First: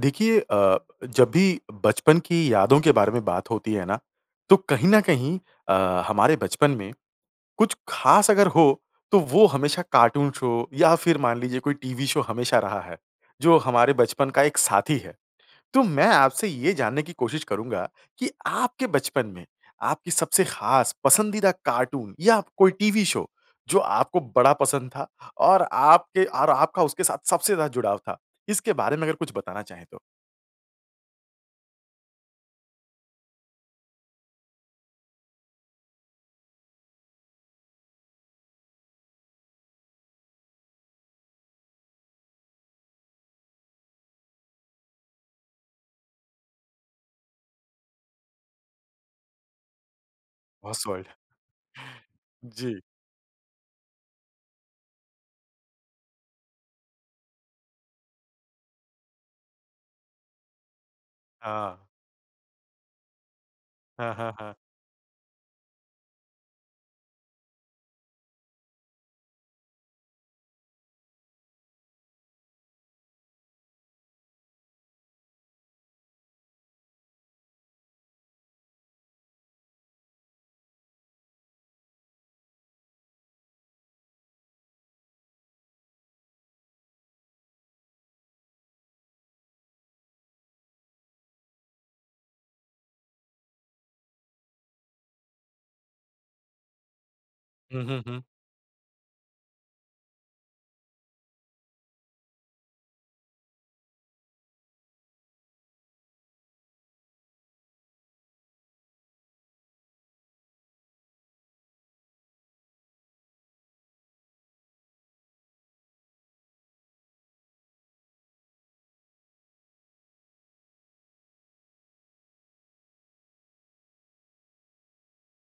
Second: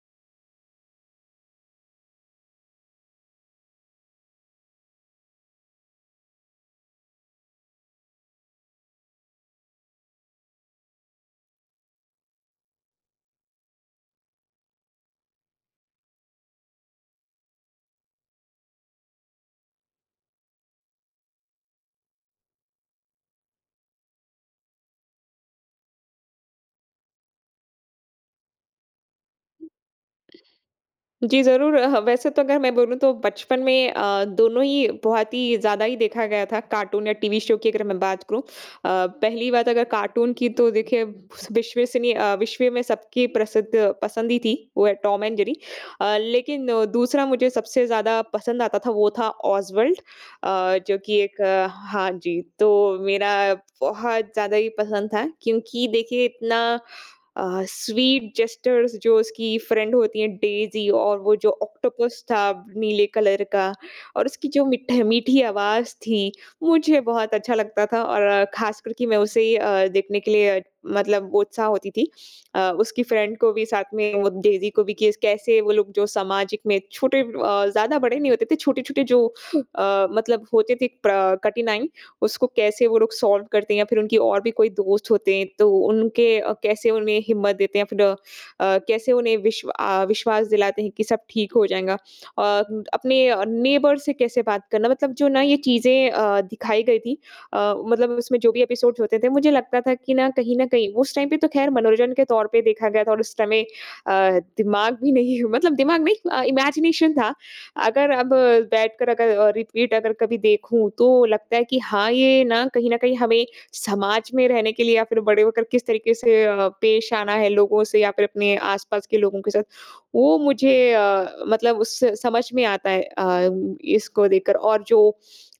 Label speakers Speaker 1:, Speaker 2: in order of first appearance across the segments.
Speaker 1: देखिए अ, जब भी बचपन की यादों के बारे में बात होती है ना, तो कहीं न कहीं अ, हमारे बचपन में कुछ खास अगर हो, तो वो हमेशा कार्टून शो या फिर मान लीजिए कोई टीवी शो हमेशा रहा है, जो हमारे बचपन का एक साथी है। तो मैं आपसे ये जानने की कोशिश करूँगा कि आपके बचपन में आपकी सबसे खास पसंदीदा कार्टून या कोई टीवी शो, जो आपको बड़ा पसंद था, और आपके और आपका उसके साथ सबसे ज़्यादा जुड़ाव था, इसके बारे में अगर कुछ बताना चाहें तो?
Speaker 2: जी, ज़रूर अ, ह वैसे तो अगर मैं बोलूँ तो बचपन में अ, दोनों ही बहुत ही ज़्यादा ही देखा गया था कार्टून या टीवी शो की अगर मैं बात करूँ। अ, पहली बात अगर कार्टून की तो देखिए विश्वसनीय अ, विश्व में सब की प्रसिद्ध पसंद ही थी, वो है टॉम एंड जेरी। अ, लेकिन दूसरा मुझे सबसे ज़्यादा पसंद आता था, वो था ओसवाल्ड। अ, जो
Speaker 1: ओसवाल्ड।
Speaker 2: कि एक हाँ जी,
Speaker 1: जी।
Speaker 2: तो मेरा बहुत ज़्यादा ही पसंद था क्योंकि देखिए इतना अ, स्वीट जेस्चर्स जो उसकी फ्रेंड होती है डेज़ी और वो जो
Speaker 1: हाँ।
Speaker 2: ऑक्टोपस था नीले कलर का,
Speaker 1: हाँ,
Speaker 2: और
Speaker 1: हाँ,
Speaker 2: उसकी
Speaker 1: हाँ।
Speaker 2: जो मीठे मीठी आवाज़ थी, मुझे बहुत अच्छा लगता था। और ख़ासकर कि मैं उसे अ, देखने के लिए मतलब वो उत्साह होती थी। अ, उसकी फ्रेंड को भी साथ में वो डेज़ी को भी कि कैसे वो लोग जो सामाजिक में छोटे अ, ज़्यादा बड़े नहीं होते थे। छोटे-छोटे जो अ, मतलब होते थे प्रा कठिनाई उसको कैसे वो लोग सॉल्व करते या फिर उनकी और भी कोई दोस्त होते हैं, तो उनके अ, कैसे उन्हें हिम्मत देते हैं या फिर अ, कैसे उन्हें विश्व अ, विश्वास दिलाते हैं कि सब ठीक हो जाएगा। और अपने अ, नेबर्स से कैसे बात करना मतलब जो ना, ये चीज़ें अ, दिखाई गई थी अ,
Speaker 1: हुँ, हुँ,
Speaker 2: मतलब
Speaker 1: हुँ।
Speaker 2: उसमें जो भी एपिसोड्स होते थे, मुझे लगता था कि ना, कहीं न कहीं उस टाइम पे तो खैर मनोरंजन के तौर पे देखा गया था और उस समय अ, दिमाग भी नहीं मतलब दिमाग नहीं अ, इमेजिनेशन था। अगर अब बैठ कर अगर अ, रिपीट अगर कभी देखूँ, तो लगता है कि हाँ, ये ना कहीं न कहीं हमें समाज में रहने के लिए या फिर बड़े होकर किस तरीके से अ, पेश आना है लोगों से या फिर अपने आस-पास के लोगों के साथ वो मुझे अ, मतलब उससे समझ में आता है अ, इसको देख कर। और जो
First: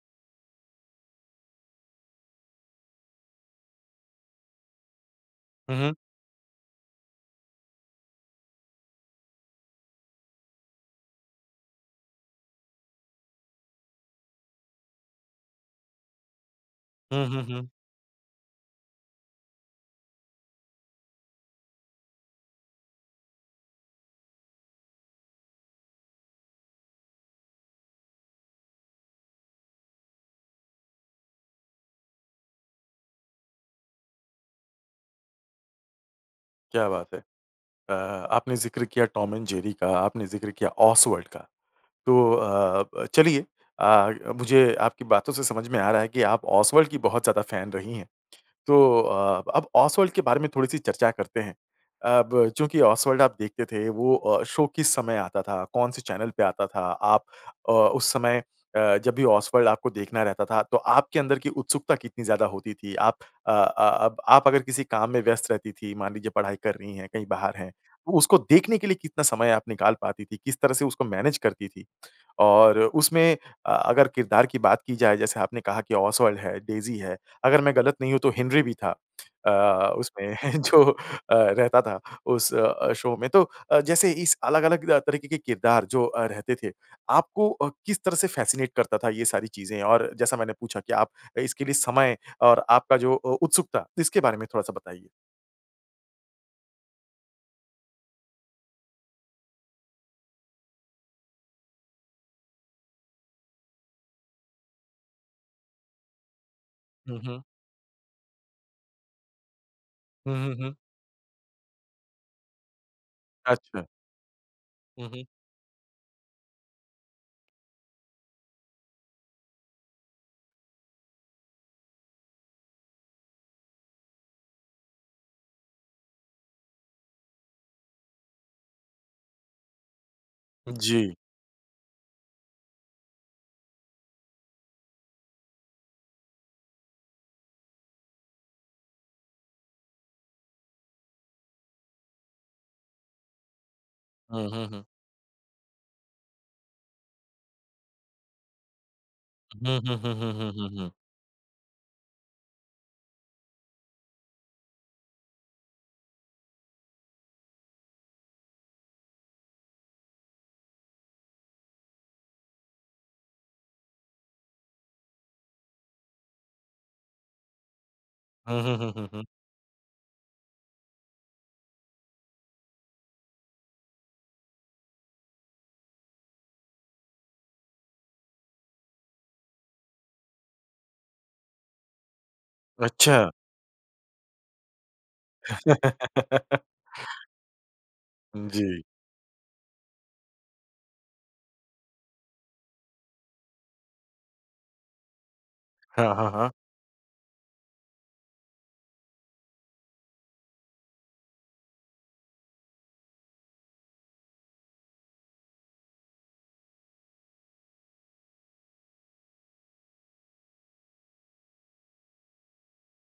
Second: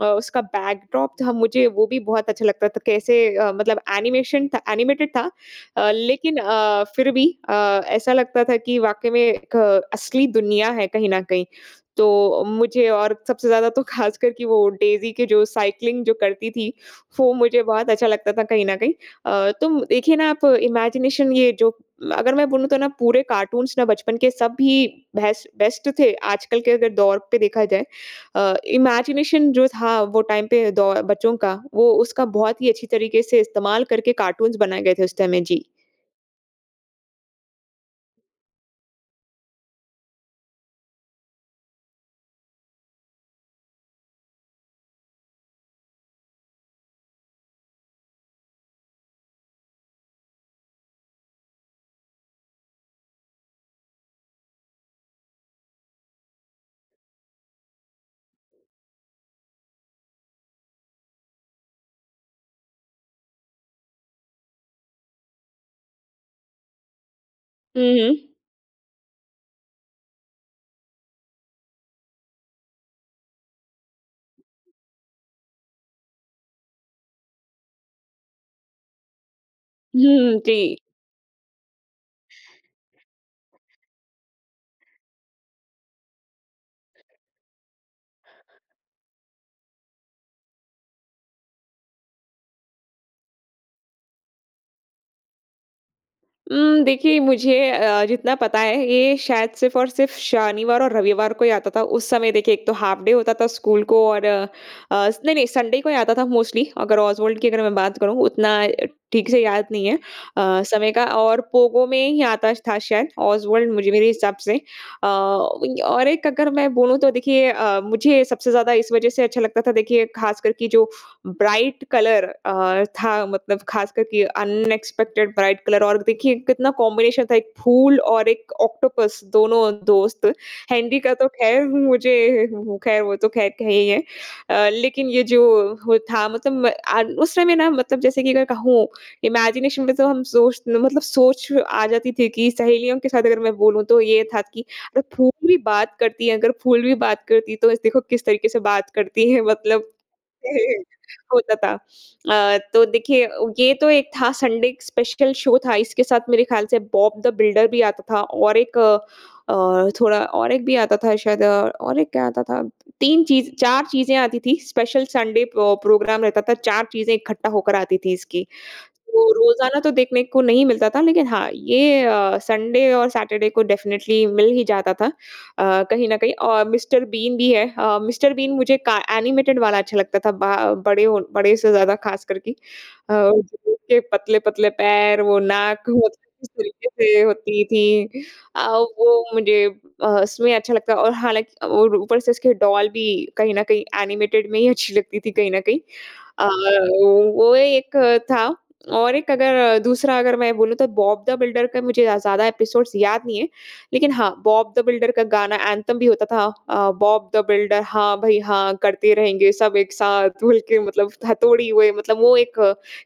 Speaker 2: अ, उसका बैकड्रॉप था, मुझे वो भी बहुत अच्छा लगता था। कैसे अ, मतलब एनीमेशन था एनीमेटेड था
Speaker 1: हुँ,
Speaker 2: अ,
Speaker 1: हुँ।
Speaker 2: लेकिन अ, फिर भी अ, ऐसा लगता था कि वाक़ई में एक असली दुनिया है कहीं न कहीं। तो मुझे और सबसे ज़्यादा तो ख़ासकर कि वो डेज़ी के जो साइक्लिंग जो करती थी,
Speaker 1: हुँ,
Speaker 2: वो
Speaker 1: हुँ,
Speaker 2: मुझे
Speaker 1: हुँ।
Speaker 2: बहुत अच्छा लगता था कहीं न कहीं। अ, तो देखिए ना आप इमेजिनेशन ये जो अगर मैं बोलूँ तो ना, पूरे कार्टून्स ना बचपन के सब ही बेस्ट बेस्ट थे, आजकल के अगर दौर पे देखा जाए। अ, इमेजिनेशन जो था, वो टाइम पे दौ बच्चों का, वो उसका बहुत ही अच्छी तरीके से इस्तेमाल करके कार्टून्स बनाए गए थे उस टाइम में। जी।
Speaker 1: क्या बात है! अ, आपने ज़िक्र किया टॉम एंड जेरी का, आपने ज़िक्र किया ओसवाल्ड का। तो अ, ब चलिए आ मुझे आपकी बातों से समझ में आ रहा है कि आप ओसवाल्ड की बहुत ज़्यादा फैन रही हैं। तो अ, अब ओसवाल्ड के बारे में थोड़ी-सी चर्चा करते हैं। अब चूँकि ओसवाल्ड आप देखते थे, वो अ, शो किस समय आता था? कौन से चैनल पे आता था? आप अ, उस समय अ, जब भी ओसवाल्ड आपको देखना रहता था, तो आपके अंदर की उत्सुकता कितनी ज़्यादा होती थी? आप अ, अ, अब आप अगर किसी काम में व्यस्थ रहती थीं, मान लीजिए पढ़ाई कर रही हैं, कहीं बाहर हैं,
Speaker 2: हुँ,
Speaker 1: तो
Speaker 2: हुँ।
Speaker 1: उसको देखने के लिए कितना समय आप निकाल पाती थीं? किस तरह से उसको मैनेज करती थीं? और उसमें अ, अगर किरदार की बात की जाए जैसे आपने कहा कि ओसवाल्ड है, डेज़ी है। अगर मैं गलत नहीं हूँ तो हेनरी भी था अ, अ
Speaker 2: हुँ, हुँ,
Speaker 1: उसमें
Speaker 2: हुँ, जी।
Speaker 1: जो अ, रहता था उस अ, शो में तो अ, जैसे इस अलग-अलग रा तरीके के किरदार जो अ, रहते थे। आपको अ, किस तरह से फ़ैसिनेट करता था ये सारी चीज़ें और जैसा मैंने पूछा कि आप इसके लिए समय और आपका जो अ, उत्सुकता, इसके बारे में थोड़ा-सा बताइए।
Speaker 2: उम, देखिए मुझे अ, जितना पता है, ये शायद सिर्फ़ और सिर्फ़ शनिवार और रविवार को ही आता था। उस समय देखिए एक तो हाफ़ डे होता था स्कूल को और अस नहीं, नहीं, संडे को ही आता था मोस्टली, अगर
Speaker 1: हुँ,
Speaker 2: ऑसवाल्ड
Speaker 1: हुँ।
Speaker 2: की अगर मैं बात करूँ। उतना अ, ठीक से याद नहीं है
Speaker 1: हुँ, हुँ,
Speaker 2: अ,
Speaker 1: हुँ।
Speaker 2: समय का और पोगो में ही आता था शायद ऑस्वल्ड
Speaker 1: अच्छा।
Speaker 2: मुझे मेरे हिसाब से अ,
Speaker 1: हुँ, हुँ।
Speaker 2: और एक अगर मैं बोलूँ तो देखिए अ, मुझे सबसे ज़्यादा इस वजह से अच्छा लगता था, देखिए, खासकर कि जो ब्राइट कलर अ, था मतलब खासकर कि अनएक्सपेक्टेड ब्राइट कलर और देखिए, कितना कॉम्बिनेशन था एक फूल और एक ऑक्टोपस, दोनों दोस्त। हेनरी का
Speaker 1: जी।
Speaker 2: तो ख़ैर मुझे ख़ैर वो तो ख़ैर एक है ही है। अ, लेकिन ये जो हो था मतलब म आ उस समय ना मतलब जैसे कि अगर कहूँ, इमेजिनेशन में तो हम सोच मतलब सोच आ जाती थी कि सहेलियों के साथ अगर मैं बोलूँ, तो ये था
Speaker 1: हुँ,
Speaker 2: कि
Speaker 1: हुँ, हुँ।
Speaker 2: अगर फूल भी बात करती हैं अगर फूल भी बात करती तो इस देखो, किस तरीके से बात करती हैं
Speaker 1: हुँ,
Speaker 2: मतलब
Speaker 1: हुँ, हुँ, हुँ, हुँ, हुँ, हुँ।
Speaker 2: होता था। अ, तो देखिए अ, ये तो एक था संडे स्पेशल शो था। इसके साथ मेरे ख्याल से बॉब द बिल्डर भी आता था और एक अ, थोड़ा और एक भी आता था शायद अ, और एक क्या आता था? 3 चीज़ 4 चीज़ें आती थीं। स्पेशल संडे प प्रोग्राम रहता था। 4 चीज़ें इकट्ठा होकर आती थीं इसकी।
Speaker 1: हुँ, हुँ, हुँ, हुँ, हुँ।
Speaker 2: तो रोज़ाना तो देखने को नहीं मिलता था लेकिन हाँ, ये अ, संडे और सैटरडे को डेफ़िनिट्ली मिल ही जाता था अ, कहीं न कहीं और मिस्टर बीन भी है अ, मिस्टर बीन मुझे का एनिमेटेड वाला अच्छा लगता था बा अ, बड़े ओ बड़े से ज़्यादा, खासकर कि अ,
Speaker 1: अच्छा।
Speaker 2: [unintelligible] के पतले-पतले पैर, वो नाक [unintelligible] किस तरीके से होती थी। अ,
Speaker 1: जी।
Speaker 2: वो मुझे अ, उसमें अच्छा लगता है और हालाँकि और ऊपर से उसके डॉल भी कहीं न कहीं एनिमेटेड में ही अच्छी लगती थी कहीं न कहीं।
Speaker 1: हाँ, हाँ,
Speaker 2: अ,
Speaker 1: हाँ।
Speaker 2: वो एक था और एक अगर दूसरा अगर मैं बोलूँ तो बॉब दा बिल्डर का मुझे या ज़्यादा एपिसोड्स याद नहीं हैं। लेकिन हाँ, बॉब दा बिल्डर का गाना एंथम भी होता था। अ, बॉब दा बिल्डर, हाँ, भई, हाँ करते रहेंगे सब एक साथ मिल के मतलब हा तोडी हुए मतलब वो एक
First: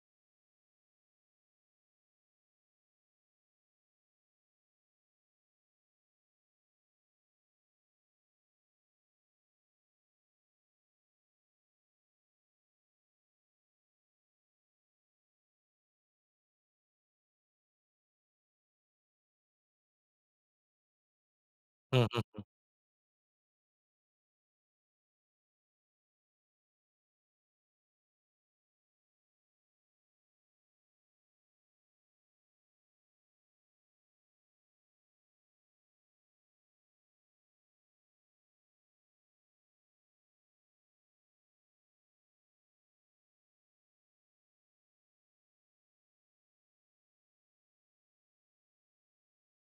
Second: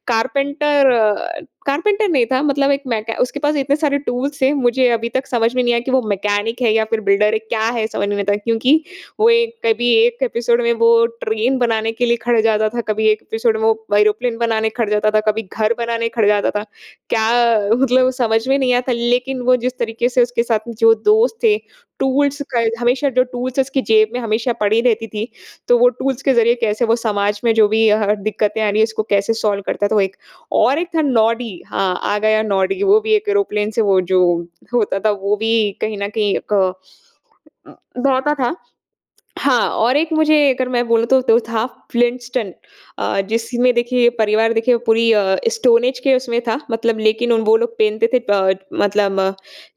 Speaker 2: कारपेंटर अ, कारपेंटर नहीं था मतलब एक मैके उसके पास इतने सारे टूल्स थे। मुझे अभी तक समझ में नहीं आया कि वो मैकेनिक है या फिर बिल्डर है, क्या है, समझ में नहीं आता क्योंकि वो एक कभी 1 एपिसोड में वो ट्रेन बनाने के लिए खड़े हो जाता था। कभी 1 एपिसोड में वो एरोप्लेन बनाने खड़े हो जाता था, कभी घर बनाने खड़े हो जाता था। क्या मतलब समझ में नहीं आता, लेकिन वो जिस तरीके से उसके साथ जो दोस्त थे,
Speaker 1: हुँ, हुँ,
Speaker 2: टूल्स
Speaker 1: हुँ।
Speaker 2: क हमेशा जो टूल्स उसकी जेब में हमेशा पड़ी रहती थी। तो वो टूल्स के ज़रिये कैसे वो समाज में जो भी अह दिक्कतें आ रही हैं, उसको कैसे टूल्स करता था, वो एक और एक था नॉडी, हाँ, आ गया नॉडी। वो भी एक एरोप्लेन से वो जो होता था, वो भी कहीं न कहीं क अ, दौड़ता था। हाँ, और एक मुझे अगर मैं बोलूँ तो, तो था फ्लिंटस्टन अ, जिसमें देखिए परिवार देखिए पूरी अ, स्टोन एज के उसमें था मतलब लेकिन उन वो लोग पहनते थे टड मतलब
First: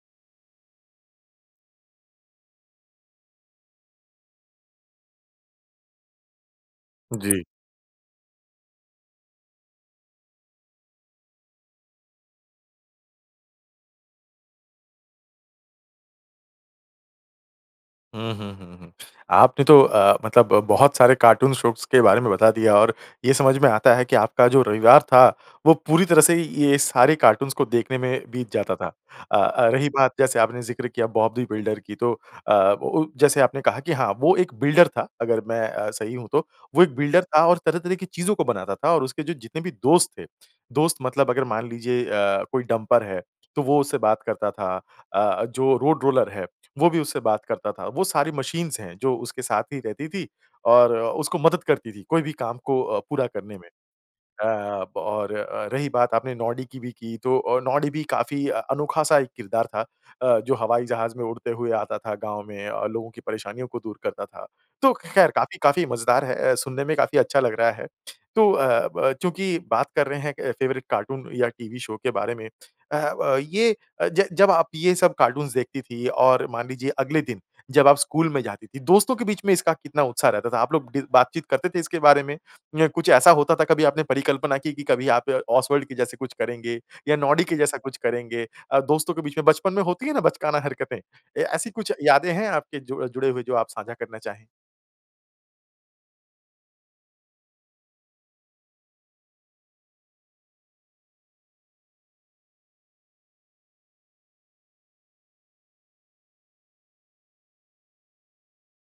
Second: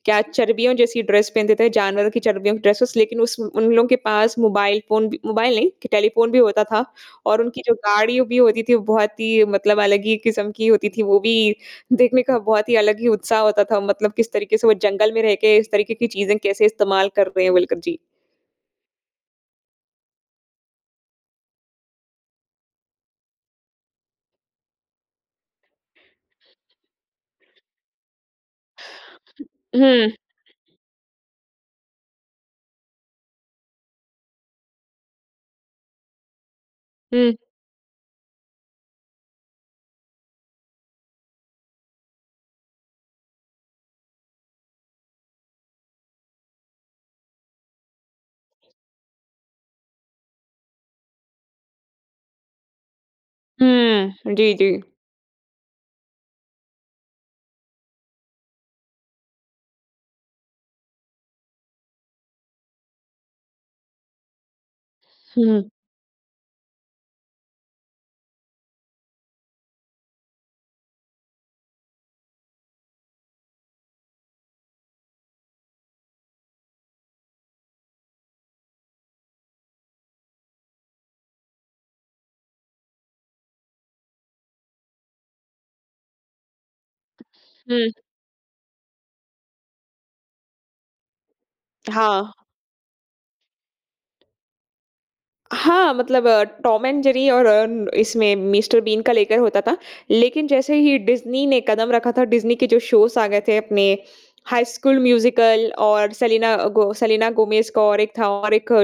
Speaker 2: क्या चर्बियों जैसी ड्रेस पहनते थे, जानवरों की चर्बियों की ड्रेसेज़। लेकिन उस उन लोगों के पास मोबाइल फ़ोन भी मोबाइल नहीं, कि टेलीफ़ोन भी होता था और
Speaker 1: जी।
Speaker 2: उनकी जो गाड़ियों भी होती थी, वो बहुत ही मतलब अलग ही किस्म की होती थी। वो भी देखने का बहुत ही अलग ही उत्साह होता था मतलब किस तरीके से वो जंगल में रह के इस तरीके की चीज़ें कैसे इस्तेमाल कर रहे हैं बोलकर जी।
Speaker 1: हुँ, हुँ, हुँ, हुँ। आपने तो अ, मतलब ब बहुत सारे कार्टून शोज़ के बारे में बता दिया और ये समझ में आता है कि आपका जो रविवार था, वो पूरी तरह से ये सारे कार्टून्स को देखने में बीत जाता था। अ, अ, रही
Speaker 2: हुँ।
Speaker 1: बात जैसे आपने ज़िक्र किया बॉब दी बिल्डर की, तो अ, ओ ओ जैसे आपने कहा कि हाँ, वो एक बिल्डर था अगर मैं अ, सही हूँ तो। वो एक बिल्डर
Speaker 2: हुँ।
Speaker 1: था और तरह-तरह की चीज़ों को बनाता था और उसके जो जितने भी दोस्त थे, दोस्त मतलब अगर मान लीजिए अ, कोई डम्पर है, तो वो उससे बात करता था। अ, जो रोड रोलर है, वो भी उससे बात करता था। वो सारी मशीन्स हैं जो उसके साथ ही रहती थी और अ, उसको मदद करती थी। कोई भी काम को अ, पूरा करने में।
Speaker 2: हुँ,
Speaker 1: अ,
Speaker 2: जी, जी।
Speaker 1: और अ, रही बात आपने नॉडी की भी की तो अ, नॉडी भी काफ़ी अ, अनोखा-सा एक किरदार था अ, जो हवाई जहाज़ में उड़ते हुए आता था गाँव में, लोगों की परेशानियों को दूर करता था। तो ख़ैर काफ़ी,
Speaker 2: हुँ।
Speaker 1: काफ़ी मज़ेदार है अ, सुनने में काफ़ी अच्छा लग रहा है। तो अ, ब अ, चूँकि बात कर रहे हैं एक फ़ेवरेट कार्टून या टीवी शो के बारे में अह, अ, ये अ, ज जब आप ये सब कार्टून्स देखती थीं और मान लीजिए अगले दिन जब आप स्कूल में जाती थीं, दोस्तों के बीच में इसका कितना उत्साह रहता था? आप लोग डि बातचीत करते थे इसके बारे में या कुछ ऐसा होता था कभी आपने परिकल्पना की कि कभी आप ऑस्वाल्ड के जैसे कुछ करेंगे या नॉडी के जैसा
Speaker 2: हुँ।
Speaker 1: कुछ करेंगे? अ, दोस्तों के बीच में बचपन में होती है ना बचकाना हरकतें? ए ऐसी कुछ यादें
Speaker 2: हाँ।
Speaker 1: हैं आपके जो अ, जुड़े हुए जो आप साझा करना चाहें?
Speaker 2: हाँ मतलब अ, टॉम एंड जेरी और अ, इसमें मिस्टर बीन का लेकर होता था। लेकिन जैसे ही डिज्नी ने कदम रखा था डिज्नी के जो शोज़ आ गए थे अपने हाई स्कूल म्यूज़िकल और सेलिना गो सेलिना गोमेज़ का और एक था और एक कोडी अ,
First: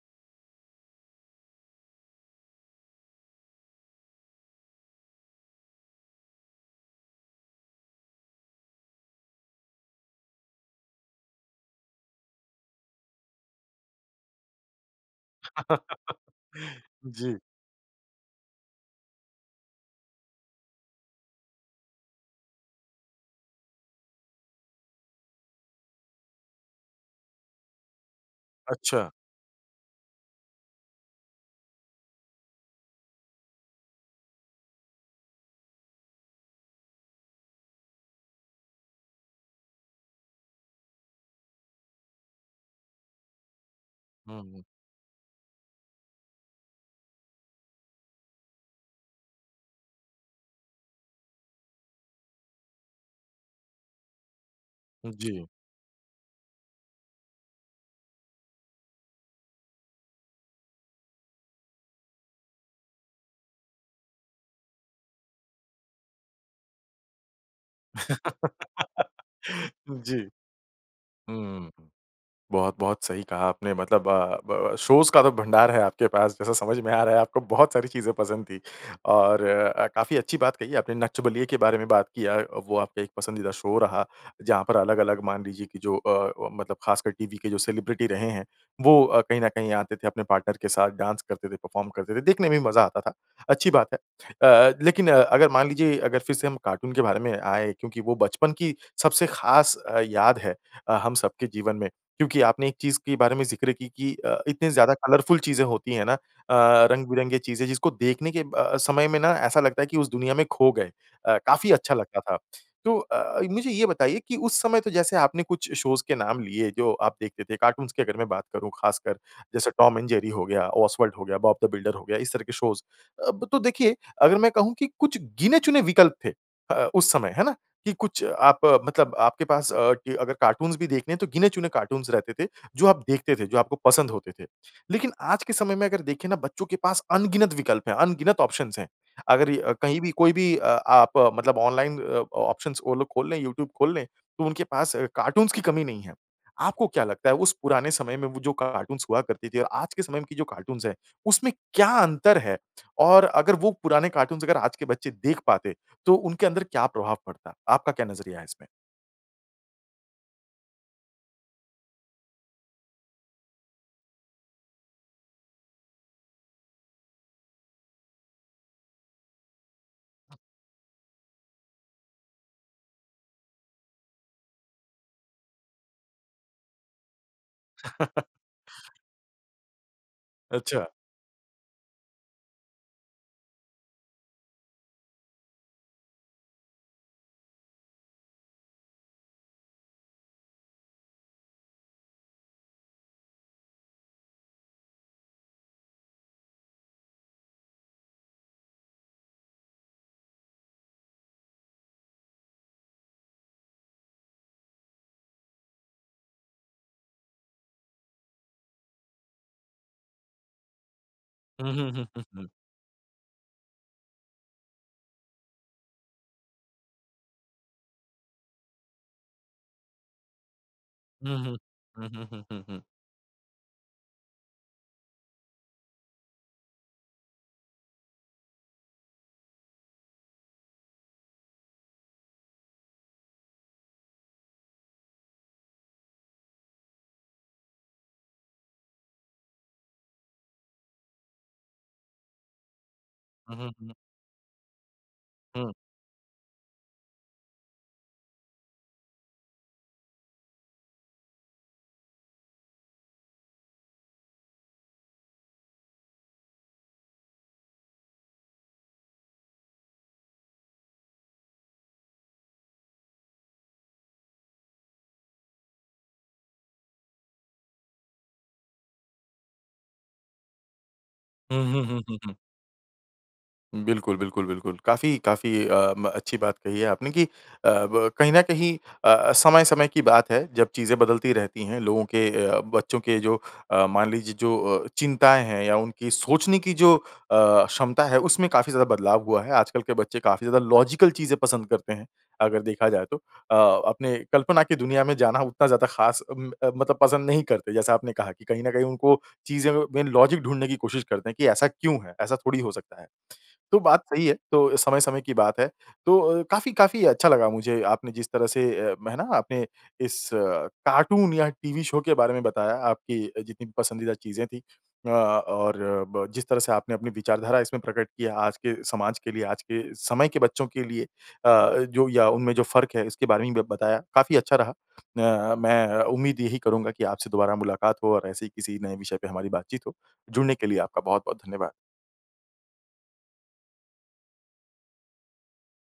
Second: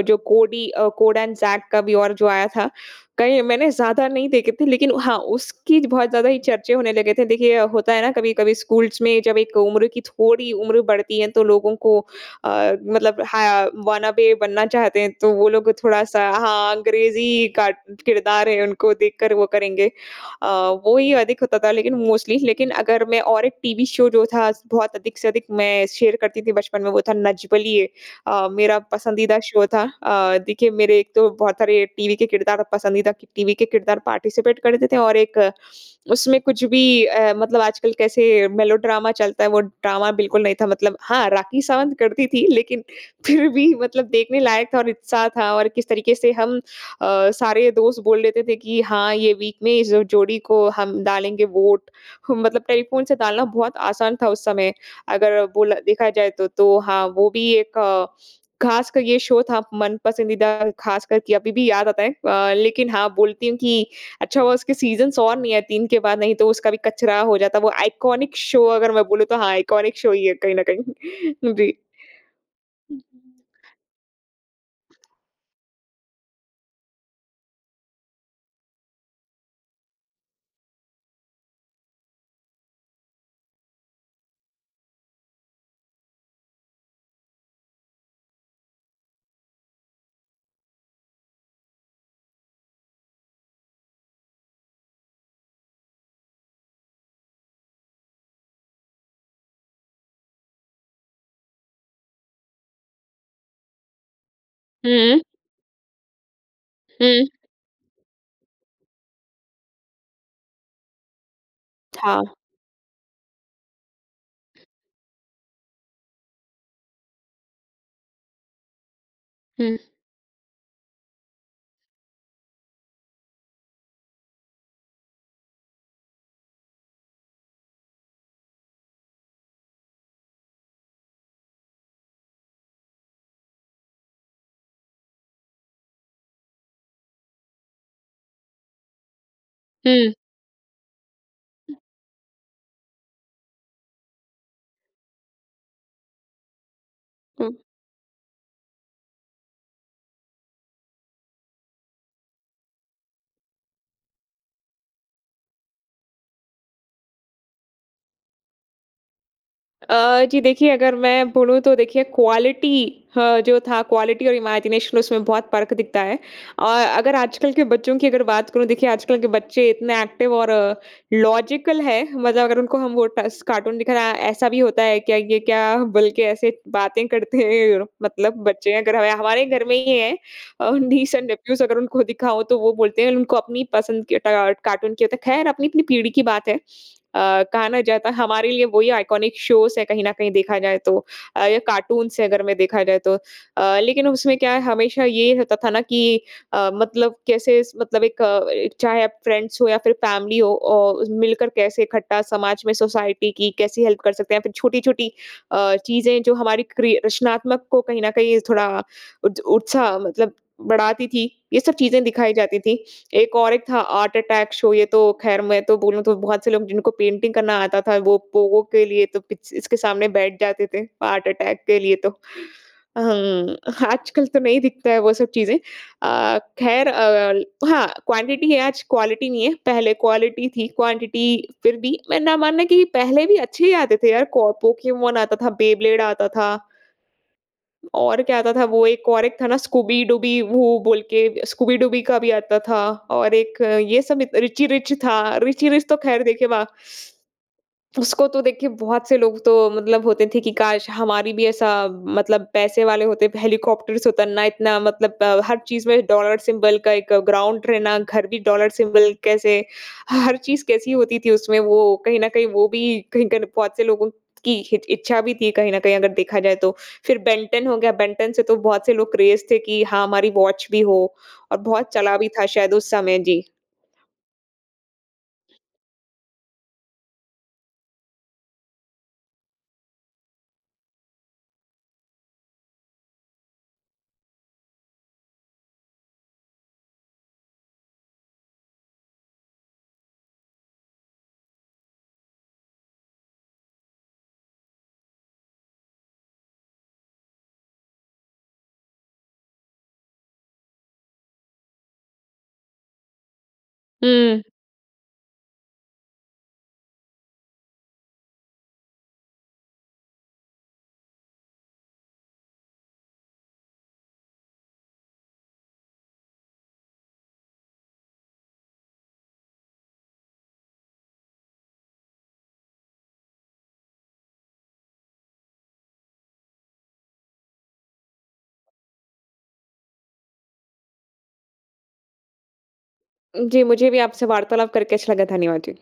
Speaker 2: जो कोड एंड ज़ैक का भी और जो आया था। कहीं मैंने ज़्यादा नहीं देखें थे लेकिन हाँ, उसकी बहुत ज़्यादा ही चर्चे होने लगे थे। देखिए होता है ना कभी-कभी स्कूल्स में जब एक उम्र की थोड़ी उम्र बढ़ती है तो लोगों को अ, मतलब हा वॉनाबी बनना चाहते हैं तो वो लोग थोड़ा-सा हाँ,
Speaker 1: जी।
Speaker 2: अंग्रेज़ी कार्ट किरदार है उनको देखकर वो करेंगे। अ, वो ही अधिक होता था लेकिन मोस्टली लेकिन अगर मैं और एक टीवी शो जो था स बहुत अधिक से अधिक मैं शेयर करती थी बचपन में वो था नच बलिए। अ, मेरा
Speaker 1: अच्छा।
Speaker 2: पसंदीदा शो था। अ, देखिए मेरे एक तो बहुत सारे टीवी के किरदार और पसंदीदा टीवी के किरदार पार्टिसिपेट करते थे और एक उसमें कुछ भी अ, मतलब आजकल कैसे मेलोड्रामा चलता है वो ड्रामा बिल्कुल नहीं था। मतलब हाँ, राखी सावंत करती थी लेकिन फ़िर भी मतलब
Speaker 1: हुँ,
Speaker 2: देखने
Speaker 1: हुँ।
Speaker 2: लायक था और उत्साह था और किस तरीके से हम अ, सारे दोस्त बोल लेते थे कि हाँ ये वीक में इस जोड़ी को हम डालेंगे वोट। ह मतलब टेलीफ़ोन से डालना बहुत आसान था उस समय अगर
Speaker 1: जी।
Speaker 2: बोला देखा जाए तो। तो हाँ, वो भी एक ख़ासक ये शो था मनपसंदीदा ख़ास कर के अभी भी याद आता है। अ, लेकिन हाँ बोलती हूँ कि अच्छा हुआ उसके सीज़न्स और नहीं है 3 के बाद नहीं तो उसका भी कचरा हो जाता। वो आइकॉनिक शो अगर मैं बोलूँ तो हाँ आइकॉनिक शो ही
Speaker 1: जी।
Speaker 2: है कहीं न कहीं।
Speaker 1: हुँ।
Speaker 2: जी।
Speaker 1: बहुत-बहुत सही कहा आपने। मतलब अ, ब अ, शोज़ का तो भंडार है आपके पास जैसा समझ में आ रहा है। आपको बहुत सारी चीज़ें पसंद थी। और अ, काफ़ी अच्छी बात कही आपने नच बलिए के बारे में बात किया। अ, वो आपका एक पसंदीदा शो रहा जहाँ पर अलग-अलग मान लीजिए कि जो अ, अ, मतलब ख़ासकर टीवी के जो सेलिब्रिटी रहे हैं वो अ, कहीं न कहीं आते थे अपने पार्टनर के साथ डांस करते थे परफ़ॉर्म करते थे। देखने में भी मज़ा आता था। अच्छी बात है। अ, अ, लेकिन अ, अगर मान लीजिए अगर फ़िर से हम कार्टून के बारे में आए क्योंकि वो बचपन की सबसे ख़ास अ, याद है अ, हम सबके जीवन में। क्योंकि आपने एक चीज़ के बारे में ज़िक्र की कि अ, इतनी ज़्यादा
Speaker 2: हुँ।
Speaker 1: कलरफुल चीज़ें होती हैं ना अ,
Speaker 2: हुँ।
Speaker 1: रंग-बिरंगे चीज़ें जिसको देखने के अ अ, समय में ना ऐसा लगता है कि उस दुनिया में खो गए। अ, काफ़ी अच्छा लगता
Speaker 2: हाँ।
Speaker 1: था। तो अ, मुझे ये बताइए कि उस समय तो जैसे आपने कुछ शोज़ के नाम लिए जो आप देखते थे। कार्टून्स की अगर मैं बात करूँ ख़ासकर। जैसे
Speaker 2: हुँ।
Speaker 1: टॉम एंड जेरी हो गया, ओस्वाल्ड हो गया, बॉब द बिल्डर हो गया, इस तरह के शोज़। अब तो देखिए अगर मैं कहूँ कि कुछ गिने चुने विकल्प थे अ अ, उस समय, है ना? कि कुछ आप मतलब आपके पास अ, कि अगर कार्टून्स भी देखने हैं तो गिने चुने कार्टून्स रहते थे जो आप देखते थे, जो आपको पसंद होते थे। लेकिन आज के समय में अगर देखें ना बच्चों के पास अनगिनत विकल्प हैं, अनगिनत ऑप्शंस हैं। अगर अ, कहीं भी
Speaker 2: हुँ।
Speaker 1: कोई भी अ, आप मतलब ऑनलाइन अ, ऑप्शंस वो लोग खोल लें, यूट्यूब खोल लें, तो उनके पास कार्टून्स की कमी नहीं है। आपको क्या लगता है
Speaker 2: उ
Speaker 1: उस पुराने समय में वो जो कार्टून्स हुआ करती थी और आज के समय की जो कार्टून्स है उसमें क्या अंतर है? और अगर वो पुराने कार्टून्स अगर आज के बच्चे देख पाते तो उनके अंदर क्या प्रभाव पड़ता? आपका क्या नज़रिया है इसमें?
Speaker 2: अ, जी देखिए अगर मैं बोलूँ तो देखिए क्वालिटी ह जो था क्वालिटी और इमेजिनेशन उसमें बहुत फ़र्क दिखता है। अ, अगर आजकल के बच्चों की अगर बात करूँ, देखिए आजकल के बच्चे इतने एक्टिव और लॉजिकल हैं, मतलब अगर उनको हम वो टस कार्टून दिखाना, ऐसा भी होता है क्या? ये क्या? बोल के ऐसे बातें करते हैं। मतलब बच्चे अगर ह या हमारे घर में ही है। अ,
Speaker 1: अच्छा।
Speaker 2: नीस एंड नेफ्यूज़ अगर उनको दिखाओ तो वो बोलते हैं उनको अपनी पसंद के ट कार्टून की होता है। खैर अपनी अपनी पीढ़ी की बात है। अ, कहा ना जाता हमारे लिए वही आइकॉनिक शोज़ है कहीं न कहीं देखा जाए तो। अ, या कार्टून्स है अगर में देखा जाए तो। अ, लेकिन उसमें क्या है हमेशा ये होता था ना कि अ, मतलब कैसे स मतलब एक अ, चाहे आप फ्रेंड्स हो या फिर फैमिली हो औ मिलकर कैसे इकट्ठा समाज में सोसाइटी की कैसी हेल्प कर सकते हैं या फिर छोटी छोटी अ, चीज़ें जो हमारी क्री रचनात्मक को कहीं न कहीं थोड़ा उत उत्साह मतलब बढ़ाती थी। ये
Speaker 1: हुँ,
Speaker 2: सब
Speaker 1: हुँ,
Speaker 2: चीज़ें
Speaker 1: हुँ, हुँ,
Speaker 2: दिखाई
Speaker 1: हुँ।
Speaker 2: जाती थी। एक और एक था Art Attack Show ये तो खैर मैं तो बोलूँ तो बहुत से लोग जिनको पेंटिंग करना आता था वो Pogo के लिए तो पिच इसके सामने बैठ जाते थे। Art
Speaker 1: हुँ, हुँ।
Speaker 2: Attack के लिए
Speaker 1: हुँ,
Speaker 2: तो।
Speaker 1: हुँ, हुँ, हुँ, हुँ।
Speaker 2: अ, हुँ। आजकल तो नहीं दिखता है वो सब चीज़ें। अ, खैर अ, हाँ क्वांटिटी है आज क्वालिटी नहीं है। पहले क्वालिटी थी क्वांटिटी फिर भी मैं ना मानना कि पहले भी अच्छे ही आते थे यार। कौ Pokemon आता था, Beyblade आता था। और क्या आता था वो एक और एक था ना Scooby Dooby वो बोल के Scooby Dooby का भी आता था और
Speaker 1: हुँ,
Speaker 2: एक
Speaker 1: हुँ, हुँ।
Speaker 2: ये सब Richie Rich था। Richie
Speaker 1: हुँ।
Speaker 2: Rich तो खैर देखे वा उसको तो देखिए बहुत से लोग तो मतलब होते थे कि काश हमारी भी ऐसा मतलब पैसे वाले होते। हेलीकॉप्टर से उतरना, इतना मतलब हर चीज़ में डॉलर सिंबल का एक ग्राउंड रहना, घर भी डॉलर सिंबल कैसे ह हर चीज़ कैसी होती थी उसमें वो कहीं न कहीं वो भी [unintelligible] बहुत से लोगों की हित इच्छा भी थी कहीं न कहीं अगर देखा जाए तो। फिर Ben 10 हो गया, Ben 10 से तो बहुत से लोग क्रेज़ थे कि हाँ हमारी वॉच भी हो। और
Speaker 1: हुँ, हुँ,
Speaker 2: बहुत
Speaker 1: हुँ,
Speaker 2: चला
Speaker 1: हुँ,
Speaker 2: भी
Speaker 1: हुँ।
Speaker 2: था शायद उस समय। जी।
Speaker 1: बिल्कुल, बिल्कुल, बिल्कुल। काफ़ी काफ़ी अ, म अच्छी बात कही है आपने कि अ, ब कहीं न कहीं अ अ, समय-समय की बात है जब चीज़ें बदलती रहती हैं, लोगों के अ, बच्चों के जो अ, मान लीजिए जो अ, चिंताएँ हैं या उनकी सोचने की जो अ, क्षमता है उसमें काफ़ी ज़्यादा बदलाव हुआ है। आजकल के बच्चे काफ़ी ज़्यादा लॉजिकल चीज़ें पसंद करते हैं। अगर देखा जाए तो। अ, अपने कल्पना की दुनिया में जाना उतना ज़्यादा खास उम, अ, मतलब पसंद नहीं करते। जैसा आपने कहा कि कहीं न कहीं उनको चीज़ें में लॉजिक ढूँढने की कोशिश करते हैं की ऐसा क्यों है? ऐसा थोड़ी हो सकता है? तो बात सही है।
Speaker 2: हुँ।
Speaker 1: तो समय-समय की बात है। तो अ, काफ़ी काफ़ी अच्छा लगा मुझे आपने जिस तरह से अ, है ना? आपने इस कार्टून या टीवी शो के बारे में बताया, आपकी जितनी पसंदीदा चीज़ें थी। अ, और ब जिस तरह से आपने अपनी विचारधारा इसमें प्रकट किया आज के समाज के लिए, आज के समय के बच्चों के लिए, अ, जो या उनमें जो फ़र्क है इसके बारे में बताया। काफ़ी अच्छा रहा। अ, मैं उम्मीद यही करूँगा कि आपसे दोबारा मुलाकात हो और ऐसे ही किसी नए विषय पे हमारी बातचीत हो। जुड़ने के लिए आपका बहुत-बहुत धन्यवाद।
Speaker 2: जी मुझे भी आपसे वार्तालाप करके अच्छा लगा। धन्यवाद जी।